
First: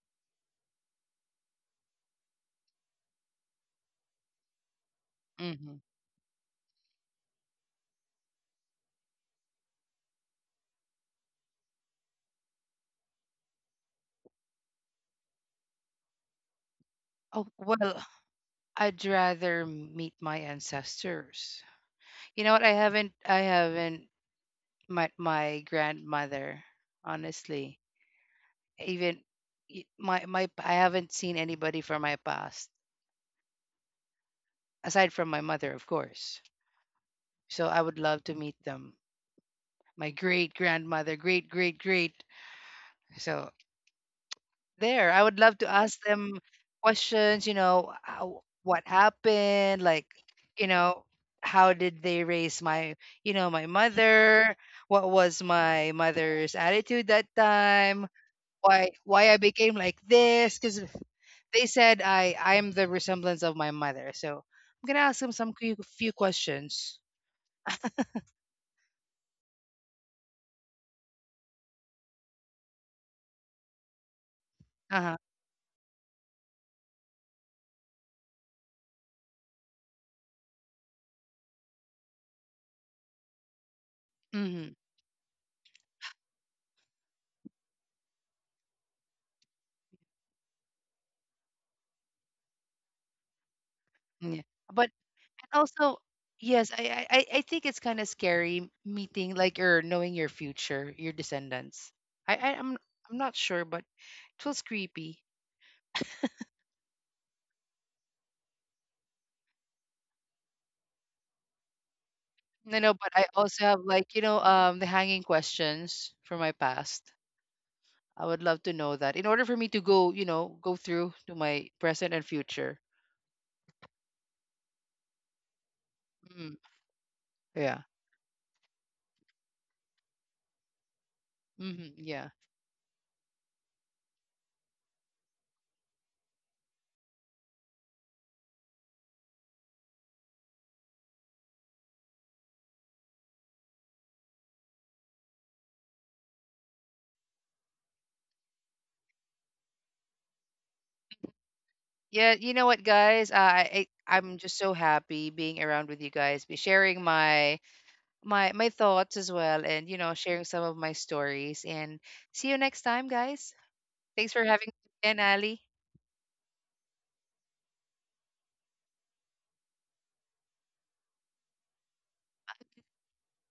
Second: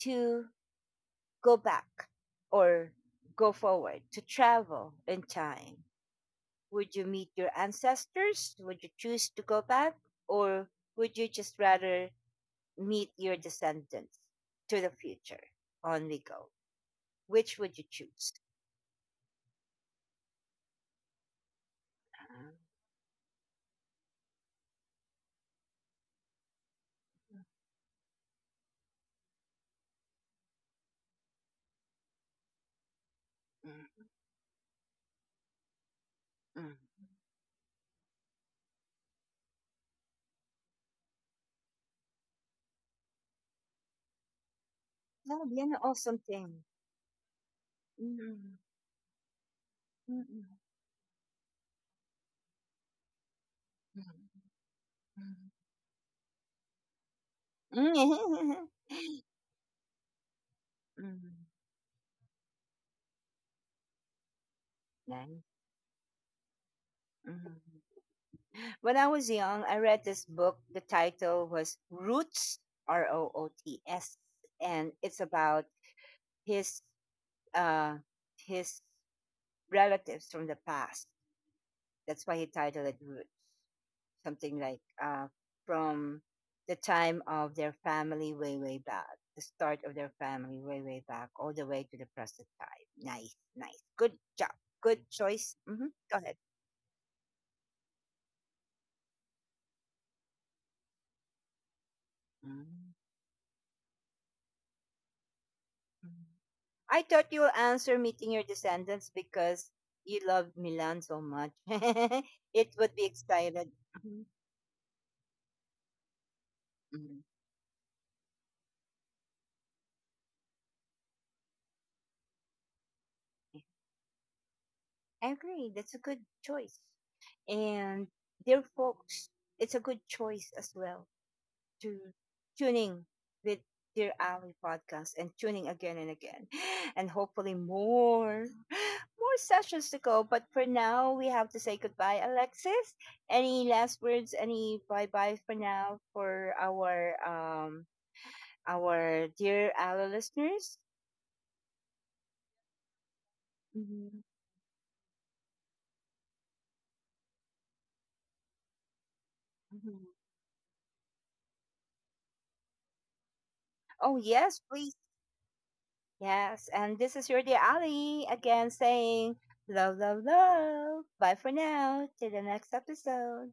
Speaker 1: to go back or go forward, to travel in
Speaker 2: Mm-hmm.
Speaker 1: time, would you meet your ancestors? Would you choose to go back? Or would you just rather meet your descendants to the future, on we go?
Speaker 2: Oh,
Speaker 1: Which would you
Speaker 2: well,
Speaker 1: choose?
Speaker 2: I'd rather meet my ancestors. You know what? I haven't my my grandmother honestly even y- my I haven't seen anybody from my past
Speaker 1: Uh,
Speaker 2: aside from my mother, of course.
Speaker 1: Mm.
Speaker 2: So I would love to meet them, my great grandmother, great great great. So there, I
Speaker 1: That
Speaker 2: would
Speaker 1: would
Speaker 2: love
Speaker 1: be
Speaker 2: to
Speaker 1: an
Speaker 2: ask
Speaker 1: awesome
Speaker 2: them
Speaker 1: thing.
Speaker 2: questions. You know, how,
Speaker 1: Mm,
Speaker 2: what happened, like,
Speaker 1: mm-mm.
Speaker 2: you know, how did they raise my, you know, my
Speaker 1: Mm,
Speaker 2: mother. What was my mother's attitude that time?
Speaker 1: mm.
Speaker 2: Why I became like this? Because
Speaker 1: Mm.
Speaker 2: they said I am the resemblance of my mother. So I'm gonna ask them
Speaker 1: Nice.
Speaker 2: some few, few questions.
Speaker 1: Mm. When I was young, I read this book. The title was Roots, R O O T S, and
Speaker 2: Uh huh.
Speaker 1: it's about his uh, his relatives from the past. That's why he titled it Roots. Something
Speaker 2: Mm-hmm.
Speaker 1: like, from the time of their family, way, way back, the start of their family way, way back, all the way to the present time. Nice, nice. Good
Speaker 2: Yeah.
Speaker 1: job.
Speaker 2: But
Speaker 1: Good choice.
Speaker 2: and
Speaker 1: Hmm.
Speaker 2: also,
Speaker 1: Go ahead.
Speaker 2: yes, I think it's kind of scary meeting, like, or knowing your future, your descendants. I, I I'm
Speaker 1: Mhm.
Speaker 2: I'm not sure, but it feels creepy.
Speaker 1: I thought you will answer meeting your descendants because you love Milan so much. It
Speaker 2: No,
Speaker 1: would
Speaker 2: no,
Speaker 1: be
Speaker 2: but I also
Speaker 1: excited.
Speaker 2: have, like, you
Speaker 1: Mhm.
Speaker 2: know, the hanging questions from my past.
Speaker 1: Mhm.
Speaker 2: I would love to know that in order for me to go, you know, go through to my present and future.
Speaker 1: I agree. That's a good
Speaker 2: Mm,
Speaker 1: choice.
Speaker 2: yeah.
Speaker 1: And dear folks, it's a good choice as well.
Speaker 2: hmm
Speaker 1: To
Speaker 2: yeah.
Speaker 1: tuning with Dear Ali podcast and tuning again and again. And hopefully more sessions to go. But for now we have to say goodbye, Alexis. Any last words, any bye bye for now for our dear Ali listeners?
Speaker 2: Yeah. You know what, guys?
Speaker 1: Mhm,
Speaker 2: I'm just so happy being around with you guys, be sharing my thoughts as well, and
Speaker 1: mhm.
Speaker 2: you know, sharing some of my stories. And see you next time, guys.
Speaker 1: Oh
Speaker 2: Thanks for
Speaker 1: yes,
Speaker 2: having me
Speaker 1: please.
Speaker 2: again, Ali.
Speaker 1: Yes. And this is your dear Ali again saying love, love, love. Bye for now. Till the next episode.